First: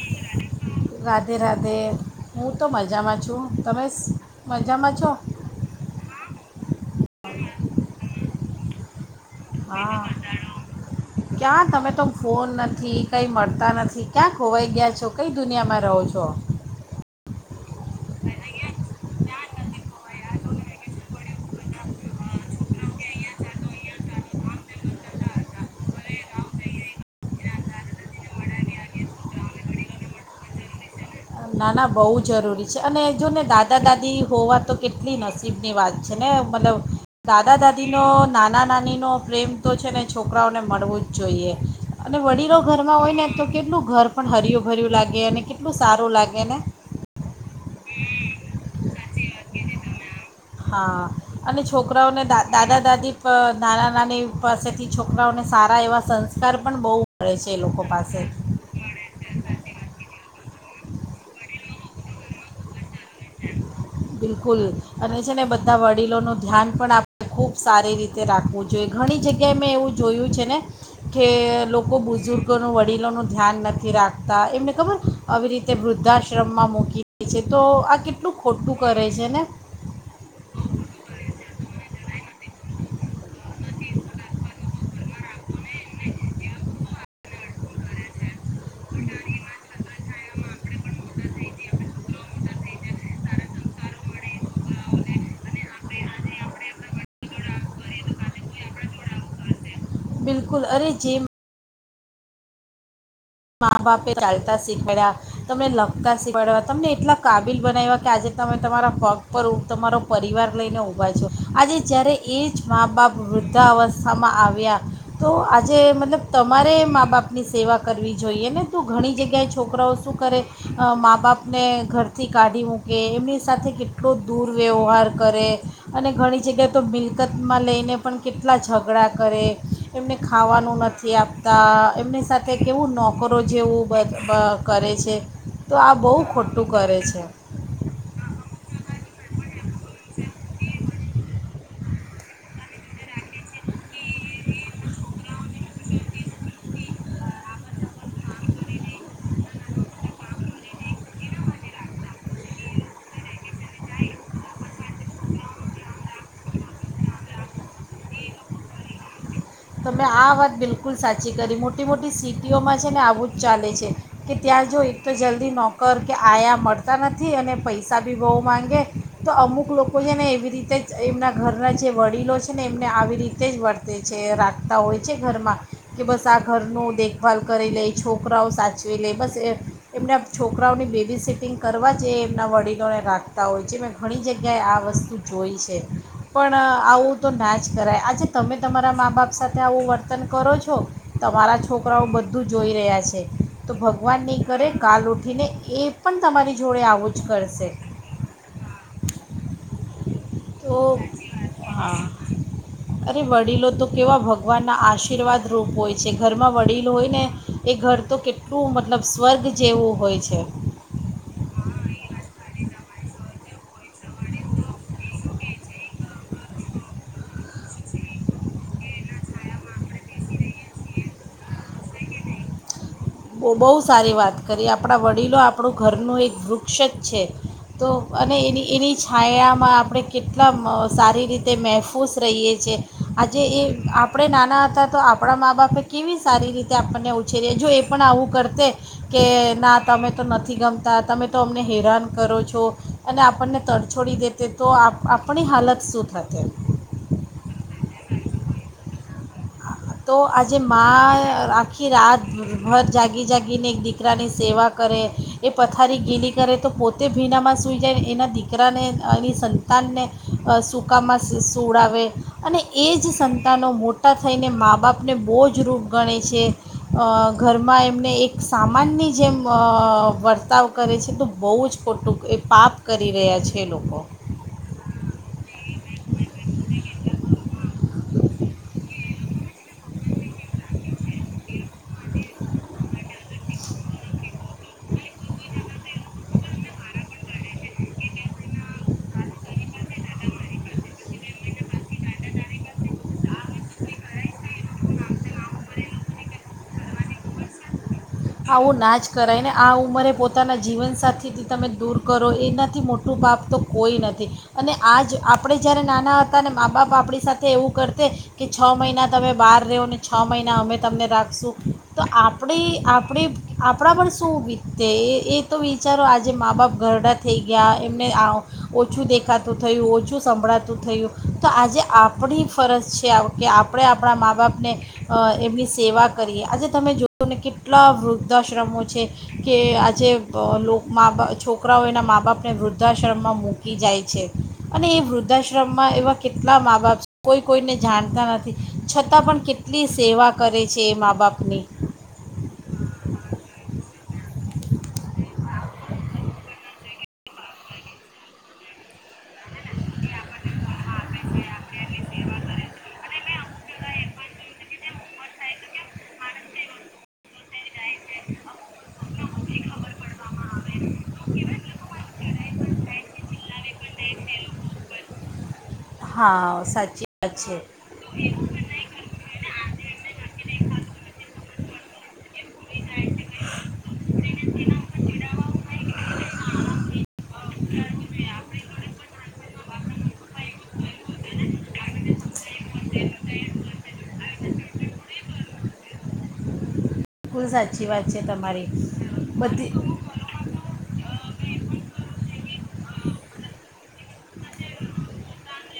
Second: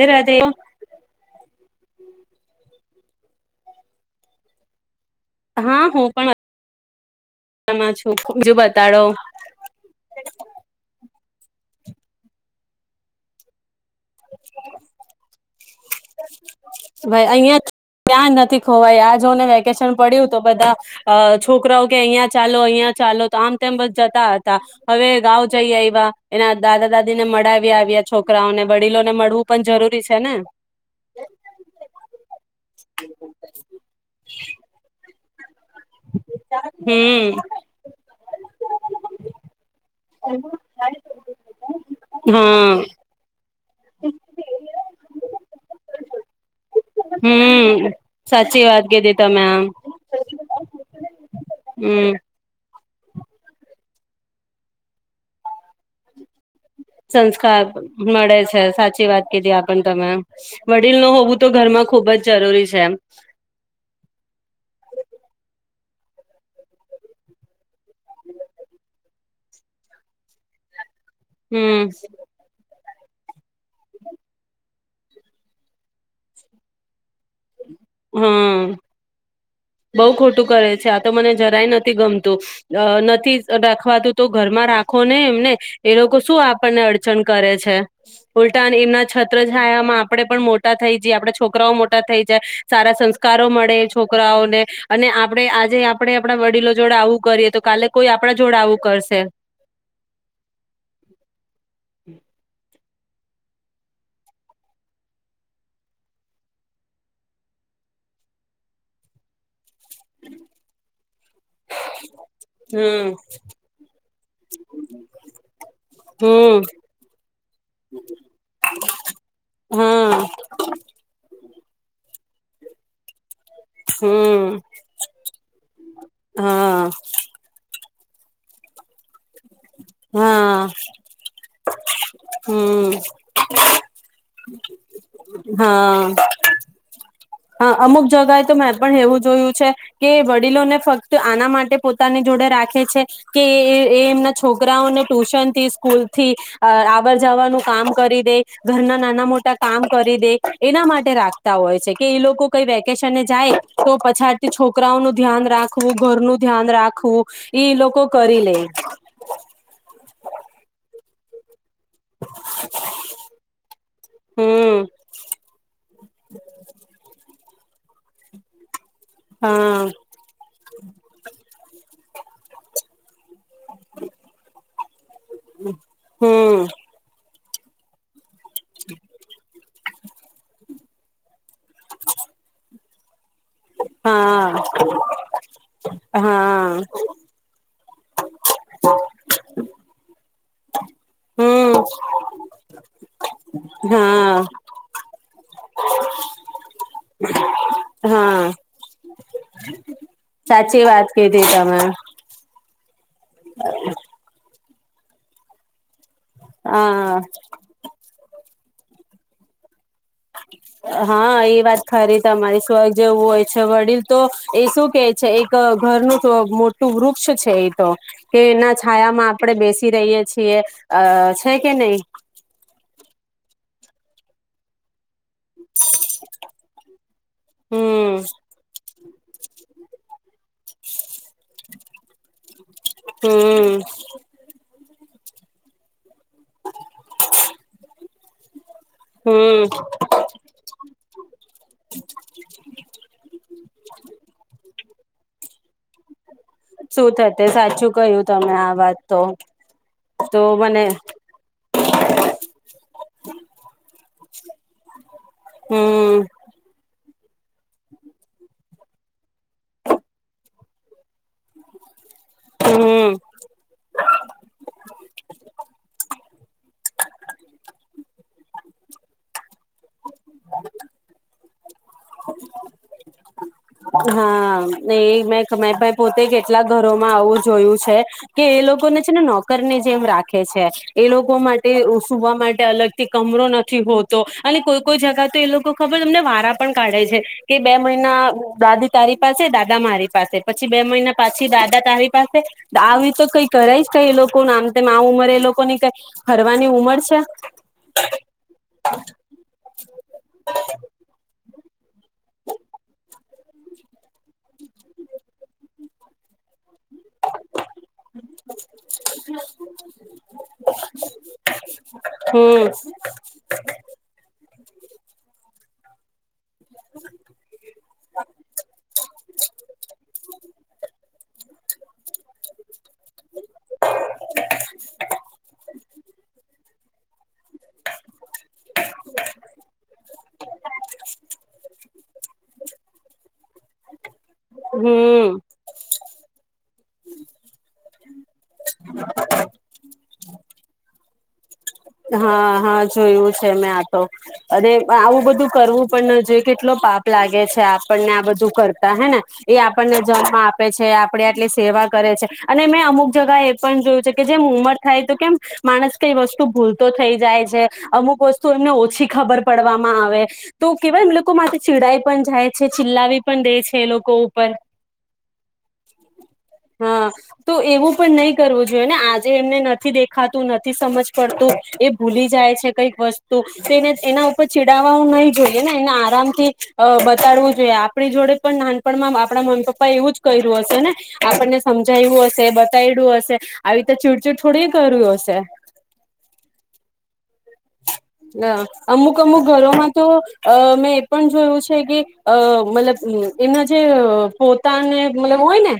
અે રાધે. અરે હું, તો મજામાં છું તમે મજામાં છો. હા, હું પણ છુંજું બતાડો. હા, ક્યા તમે તો ફોન નથી કઈ મળતા નથી. ક્યા ખોવાઈ ગયા છો, કઈ દુનિયામાં રહો છો. ભાઈ અહં ત્યાન નથી ખોવા. આ જોને વેકેશન પડ્યું તો બધા અ છોકરાઓ કે અહિયાં ચાલો અહિયાં ચાલો તો આમ તેમ બ જતા હતા હવે ગાઉ જઈ આવ્યા એના દાદા દાદી ને મળાવ્યા આવ્યા છોકરાઓને વડીલો ને મળવું પણ જરૂરી છે ને. ના ના બહુ જરૂરી અને જો ને દાદા દાદી હોવા તો કેટલી નાસીબ ની વાત છે ને મતલબ દાદા હમ દાદી નો. નાના નાનીનો પ્રેમ. તો છે ને છોકરાઓને મળવું જ છે. જોઈએ. અને વડીલો હા ઘરમાં હોય ને તો. કેટલું ઘર પણ હરિય ભર્યું લાગે અને કેટલું સારું લાગે. આને હમ સાચી વાત કધી તમે આમ. હા અને હમ છોકરાઓને દા.. દા. દાદી નાના નાની પાસેથી છોકરાઓને સારા એવા સંસ્કાર. પણ બહુ મળે છે એ સંસ્કાર લોકો પાસે મળે છે સાચી વાત કીધી આ પણ તમે. વડીલ હોવું તો ઘરમાં ખુબ જ જરૂરી છે એમ. બિલકુલ અને છે ને બધા. બધા વડીલોનું ધ્યાન પણ આપણે ખૂબ સારી રીતે રાખવું જોઈએ ઘણી જગ્યાએ મેં એવું જોયું છે ને. કે હમ લોકો બુઝુર્ગો ન વ. વડીલોનું ધ્યાન નથી રાખતા એમને ખબર આવી રીતે વૃદ્ધાશ્રમમાં મૂકી છે તો. આ કેટલું હા ખોટું કરે છે ને બઉ ખોટું કરે છે આ તો મને જરાય નથી ગમતી. નથી રાખવાતું તો ઘરમાં રાખો ને એમને એ લોકો શું આપણને અડચણ કરે છે ઉલટા એમના છત્રછાયામાં આપણેે પણ મોટા થઈ જાય આપડા છોકરાઓ મોટા થઈ જાય. સારા સંસ્કારો મળે છોકરાઓને. અને આપડે આજે આપ. આપણે આપણા વડીલો જોડે આવું કરીએ તો કાલે કોઈ આપણા જોડે આવું કરશે. બિલકુલ અરે જેીમ. હમ. મા બાપે ચાલતા શીખાડ્યા તમને લખતા શીખવાડ્યા તમને એટલા કાબિલ બનાવ્યા કે આજે તમે તમારા ફગ પર. તમારો પરિવાર લઈને ઊભા છ આજે જ્યારે એ જ મા બાપ હમ વૃદ્ધાવસ્થામાં આવ્યા તો આજે મતલબ હમ તમારે મા બાપની સેવા. જોઈએને ઘણી જગ્યાએ છોકરાઓ શું હા કરે મા બાપને. થી કાઢી મૂકે એમ. સાથે કેટલો હમ દૂરવ્યવહાર કરે અને ઘણી જગ્યા તો હા મિલકતમાં લઈને. પણ કેટલા ઝઘડા કરે. એમને હા ખાવાનું નથી આપતા. એમને સાથે. સાથે કેવું હમ નોકરો જેવું કરે છે તો આ બહુ ખોટું કરે છે. હ અમુક જગએ તો મેં પણ એવું જોયું છે કે વડીલોને ફક્ત આના માટે પોતાની જોડે રાખે છે કે એ એમના છોકરાઓને ટ્યુશન થી સ્કૂલ થી આવર જવાનું કામ કરી દે ઘરના નાના મોટા કામ કરી દે એના માટે રાખતા હોય છે. કે એ લોકો કઈ વેકેશનને જાય તો પછાતથી છોકરાઓ નું ધ્યાન રાખવું ઘર નું ધ્યાન રાખવું લોકો કરી લે. તમે આ વાત બિલકુલ સાચી કરી. મોટી મોટી સિટીઓમાં છે ને આવું જ ચાલે છે કે ત્યાં જો હમ એ તો જલ્દી નોકર કે આયા મળતા નથી અને પૈસા ભી બહુ માગે. તો અમુક હા લોકો છે ને એવી રીતે એમના ઘરના જે વડીલો છે. છે ને એમને આવી રીતે તે જ વર્તે છે રા તા હોય. છે ઘરમાં કે બસ આ હમ ઘરનો દેખ ભલ કરી લઈ છો. છોકરાઓ સાચવે લે બસ એ. એમના છોકરાઓની બેબી સિટિંગ કરવા જ એમના વડીલોને રાખ હોય છે મેં ઘણી જગ્યાએ હા આ વસ્તુ જોઈ છે પણ હા આવું તો નાચ કરાય આજે તમે તમારા મા બાપ સાથે ત્યાં આવું વર્તન કરો છો. તમારા છોકરાઓ હમ બધું જોઈ રહ્યા છે. છે. તો ભગવાન નહી હા કરે કાલ ઉઠ થીને એ પણ તમારી જોડે આવું જ કરશે. હા. તો સાચી વાત કીધી તમે. હા અરે વડીલો તો કેવા ભગવાન ના આશીર્વાદ રૂપ હોય જે ઘરમાં વડીલ હોય હા ને એ ઘર તો કેટ તું મતલબ સ્વર્ગ જેવો હા એ વાત ખરી તમારી. જેવું હોય છે વડીલ તો એ શું કે છે એક ઘરનું મોટું વૃક્ષ છે એ તો કે એના છાયામાં આપણેે બેસી રહીય છીએ છે કે નહી. બહ સારી વાત કરી આપણા વ વડીલો આપણું ઘરનું એક વૃક્ષ જ છે તો હમ અને એ એની છાયામાં આપણે કેટલા એટલા સારી રીતે મહેફૂસ રહીએ છીએ આજે એ હમ આપણે નાના હતા તો આપણા મા બાપે કેવી સારી રીતે આપણને ઉછેરી એ જો એ પણ આવું કરતે કે ના હમ તમે તો નથી ગમતા તમે તો અમને હેરાન કરો છો અને આપણને તડછોડી દે તે તો આપણી હાલત શું થાય? શું થતે સાચું કય્યું તમે આ વાત. તો તો આજે માં રાખી કે રાતભર જાગી જાગીને એક દીકરાની સેવા કરે. એ પથારી હમ ગીલી કરે તો પોતે તે ભીનામાં સૂઈ જાય એના દીકરાને એની સંતાનને સૂકામાં સડાવે અને એ હમ જ સંતાનો મોટ ને મા બાપને બહુ જ રૂપ ગણે છે ઘરમાં એમને એક સામાનની જેમ વર્તાવ કરે છે તો બહુ જ ખોટું એ પાપ કરી રહ્યા છે એ લોકો હા એ મે મે પોતે કેટલાક ઘરોમાં આવું જોયું. કે એ લોકોને છે ને નોકર ને જેમ રાખે છે એ લોકો માટે સુવા માટે અલગથી કમરો નથી હોતો અને કોઈ કોઈ જગા તો એ લોકો ખબર તમને વારા પણ કાઢે છે કે બે મહિના દાદી તારી પાસે દાદા મારી પાસે પછી બે મહિના પાછી દાદા તારી પાસે આવી તો કઈ કરાય કઈ એ લોકો આમ તેમ આ ઉમરે એ લોકોની કઈ ફરવાની ઉંમર છે. આવું નાચ કરાય ને આ ઉંમરે પોતાના જીવનસાથી તમે દૂર કરો એનાથી મોટું બાપ તો કોઈ નથી અને આજ આપણે જ્યારે નાના હતા ને મા બાપ આપણી સાથે એવું કરતે કે છ મહિના તમે બહાર રહો ને છ મહિના અમે તમને રાખીશું તો આપણી હમ આપ આપણે આપણા પણ શું ઊભી તે એ એ તો વિચારો આજે આજે મા બાપ ઘરડા થઈ ગયા એમને ઓછું દેખાતું થયું ઓછું સંભળાતું થયું. તો આજે આપણી ફરજ છે કે આપણે આપણા મા બાપને એમની સેવા કરીએ આજે તમે જોઓ ને કે કેટલા વૃદ્ધાશ્રમો છે કે આજે બા છોકરાઓ એના મા બાપને વૃદ્ધાશ્રમમાં મૂકી જાય છે અને એ હમ વૃદ્ધાશ્રમમાં એવા કેટલા મા બાપ કોઈ કોઈને જાણતા નથી છતાં પણ કેટલી સેવા કરે છે એ મા બાપ અને હા હા જોયું છે મેં આ તો અને આવું બધું કરવું પણ ન જોઈ કેટલો પાપ લાગે છે આપણને આ બધું કરતા હે ને. એ આપણને જન્મ આપે છે આપડે આટલી સેવા કરે છે અને મેં અમુક જગા એવી પણ જોયું છે કે જેમ ઉંમર થાય તો કેમ માણસ કઈ વસ્તુ ભૂલ તો થઈ જાય છે. અમુક વસ્તુ એમને ઓછી ખબર પ પડવામાં આવે તો કેવાય એમ લોકો માટે ચીડાઈ પણ જાય છે ચિલ્લાવી પણ દે છે એ લોકો ઉપર. હા સાચી હા વાત છે તો એવું પણ નહી કરવું જોઈએ ને આજે એમને નથી દેખાતું નથી સમજ એ ભૂલી જાય છે કઈક વસ્તુ તેને એના ઉપર ચીડાવવુ નહી જોય. એને આરામ થી બ કરવું જોઈએ આપણી જોડે પણ ના પણ આપણા મમ્મી પપ્પા એવું જ કર્યું હશે ને, આપણને સમજાય્યું હશે, બતાવીડ્યું હશે, આવી રીતે ચૂડચીડ થોડી કર્યું હશે. બિલકુલ સાચી વાત છે તમારી હ અમુક અમુક બધી ઘરોમાં તો અ મેં એ પણ જોયું છે કે અ મતલબ એના જે પોતાને મતલબ હોય ને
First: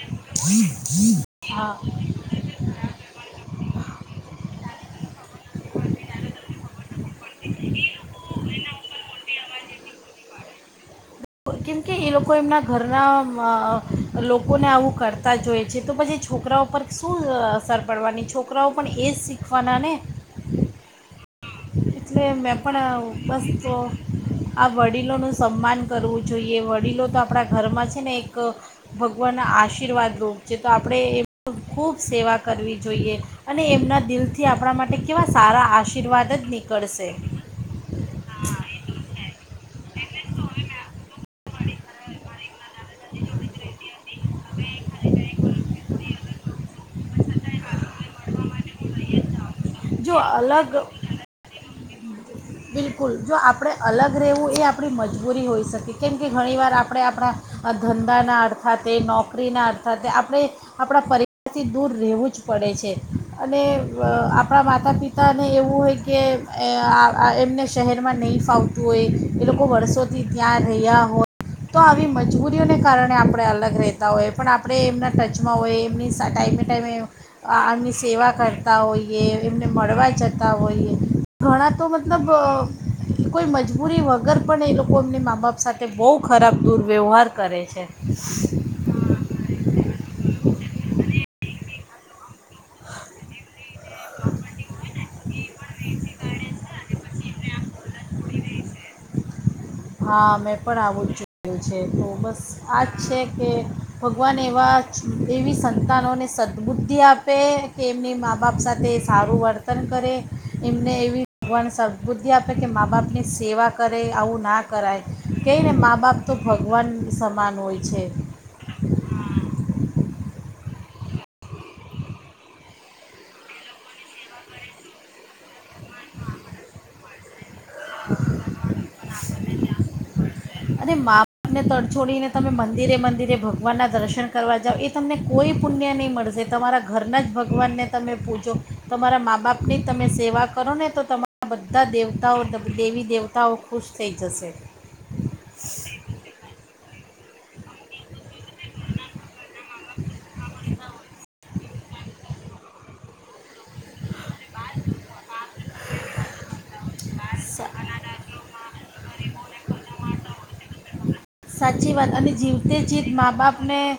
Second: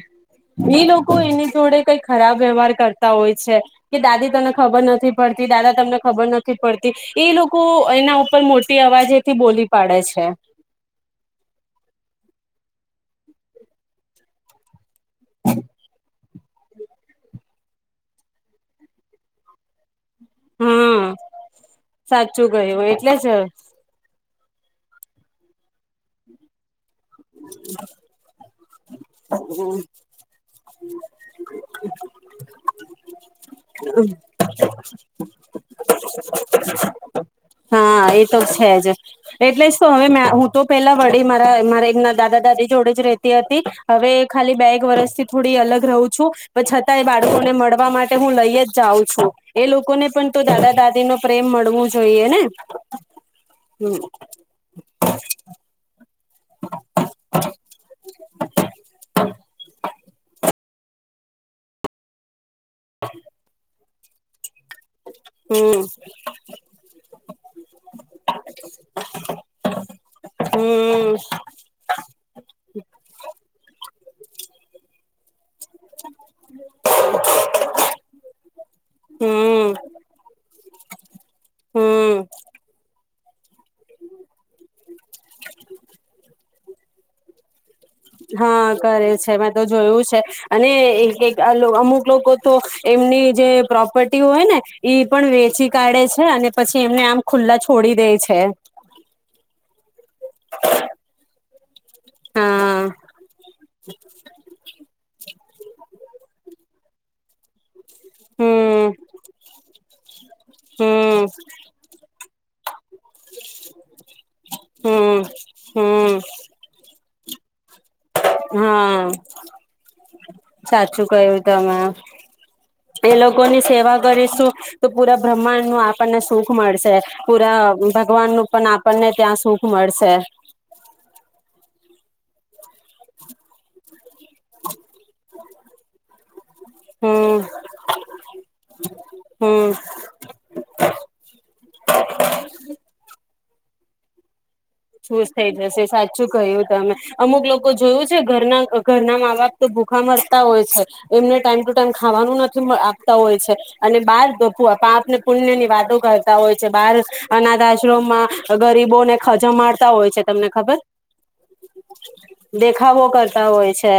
એ લોકો એની હા જોડે કઈ ખરાબ વ્યવહાર કરતા. હોય છે. કે દાદી તમને ખબર નથી પડતી. દાદા તમને ખબર નથી પડતી એ લોકો એના ઉપર મોટી અવાજ એથી બોલી પાડે છે. કેમકે એ લોકો એમના ઘરના લોકોને આવું કરતા જોઈ છે. તો પછી છોકરાઓ પર શું અસર પડવાની છોકરાઓ પણ એ જ શીખવાના ને. હમ. એટલે મેં પણ બસ્ તો આ વડીલોનું સન્માન કરવું જોઈએ. વડીલો તો આપણા ઘરમાં છે, ને એક ભગવાનના આશીર્વાદરૂપ છે. તો આપણે એ ખૂબ સેવા કરવી જોઈએ. અને એમના દિલથી આપણા માટે કેવા સારા આશીર્વાદ જ ની હા એ તો છે જ એટલે હવે હું તો પેલા વડી મા મારે એમના દાદા દાદી જોડે જ રતી હતી. હવે ખાલી બે એક વર્ષથી થોડી અલગ રહું છું, પણ છતાં એ બાળકોને મળવા માટે હું લઈ જ જાઉં છું. એ લોકોને જો પણ તો અલગ દાદા દાદી નો પ્રેમ મળવું જ જોઈએ ને બિલકુલ જો આપણે હમ અલગ રહેવું, એ આપણી મજબૂરી હોઈ શકે કેમ કે ઘણીવાર આપણે આપણા ધંધાના અર્થા નોકરીના અર્થા આપણે આપણા પરિવારથી દૂર રહેવું જ પડે છે. અને આપ આપણા માતા પિતાને એવું હમ હોય કે એમને શહેરમાં નહીં ફાવતું હોય, એ લોકો વર્ષોથી ત્યાં રહ્યા હમ હોય, તો આવી મજા મજબૂરીઓને કારણે આપણે અલગ રહેતા હોઈએ પણ આપણે એમના ટચમાં હોઈ એમની ટાઈમે ટાઈમે એમની સેવા કર. હોઈએ એમને હમ મળવા જ જતા હોઈએ ઘણા તો હમ મતલબ કોઈ મજબૂરી વગર પણ એ લોકો એમની મા બાપ સાથે બહુ ખરાબ દુર્વ્યવહાર કરે. છે હા કરે છે. મે તો જોયું છે. અને એક એક આ અમુક લોકો તો એમની જે પ્રોપર્ટી હોય, ને ઈ પણ વે પછી કાઢે છે અને પછી એમને આમ ખુલ્લા છોડી દે છે. હા મેં પણ આવું છું. છે તો બસ આ હા જ છે કે ભગવાન એવા એવી સંતાનોને સદબુદ્ધિ આપે કે એમની મા બાપ હમ સાથે સારું વર્તન કરે એમને એવી હમ ભગવાન સ બુદ્ધિ આપ કે મા બાપ ની સેવા કરે આવું કરાય હમ કઈને મા હમ બાપ તો ભગવાન સમાન હોય. છે હા. સાચું કય્યું તમે એ લોકોની સેવા કરીશું તો પુરા બ્રહ્માંડ નું આપણને સુખ મળશે પૂરા ભગવાન નું પણ આપણને ત્યાં સુખ મળશે. અને મા બાપ ને તડછોડીને તમે મંદિરે મંદિરે ભગવાન ના દર્શન કરવા જાાવ એ તમને કોઈ પુણ્ય નહીં મળશે તમારા ઘરના જ હમ ભગવાનને તમે પૂજો તમારા મા હમ બાપની તમે સેવા કરો ને તો તમારા બધા દેવતાઓ દેવી દેવ તઓ ખુશ થઈ જશે. શુઝ થઇ જશે સાચું કહ્યું તમે. અમુક લોકો જોયું છે ઘરના ઘરના મા બાપ તો ભૂખા મરતા હોય છે એમને ટાઈમ ટુ ટાઈમ ખાવાનું નથી હોય છે અને બાર પાપને પુણ્ય ની વાતો કરતા હોય છે બાર સ અનાથ આશ્રમમાં ગરીબોને ખજમા હોય છે તમને ખબર સાચી વાત અને જીવતે દેખાવો જીત મા કરતા હોય બાપને છે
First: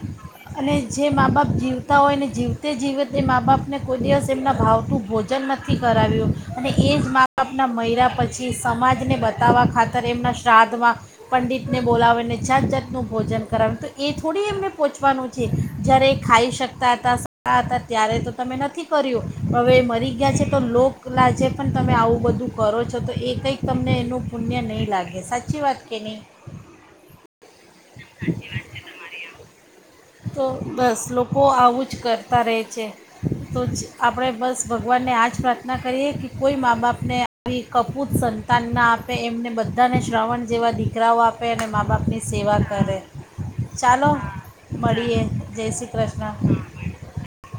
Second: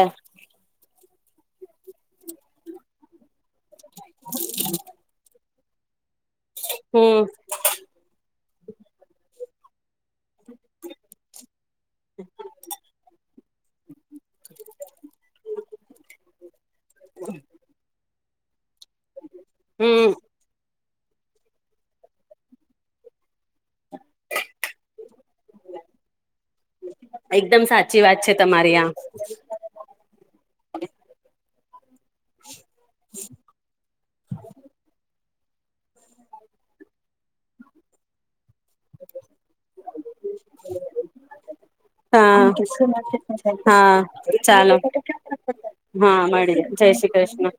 અને જે મા બાપ જીવ તા હોય ને જીવતે જીવતે મા બાપ અને કોઈ દિવસ એમના ભાવતું ભોજન નથી નથીથી કરાવ્યું. અને એજ હમ મા બાપના મહયરા પછી પછ સમાજને બતાવવા ખાતર એમના શ્રાદ્ધમાં પંડિતને બોલાવા જાત જાતનું ભોજન કરવું ને તો એ થોડી એમને પોહચવાનું છે જય્યારે ખાઈ શકે હતા હતા ત્યારે તો તમે નથી કર્યું. હવે હમ મરી ગયા છે તો લો લજે પણ તમે આવું બધું કરો છો તો એ કંઈક તમને એનું પુણ્ય નહીં લાગે સાચી વાત કે નહીં. એકદમ સાચી વાત છે તમારી આ. બસ લોકો તો આવું જ કરતા રહે છે. તો જ આપણે બસ ભગવાનને આજ પ્રાર્થના કરીએ કે કોઈ મા બાપને આવી કપૂત સંતાન ના આપે એમને બધા બધા ને શ્રાવણ જેવા દીકરાઓ આપે અને હા સેવા કરે હા ચાલો ચાલો મળીએ જય શ્રી હા કૃષ્ણ મળી જય શ્રી કૃષ્ણ.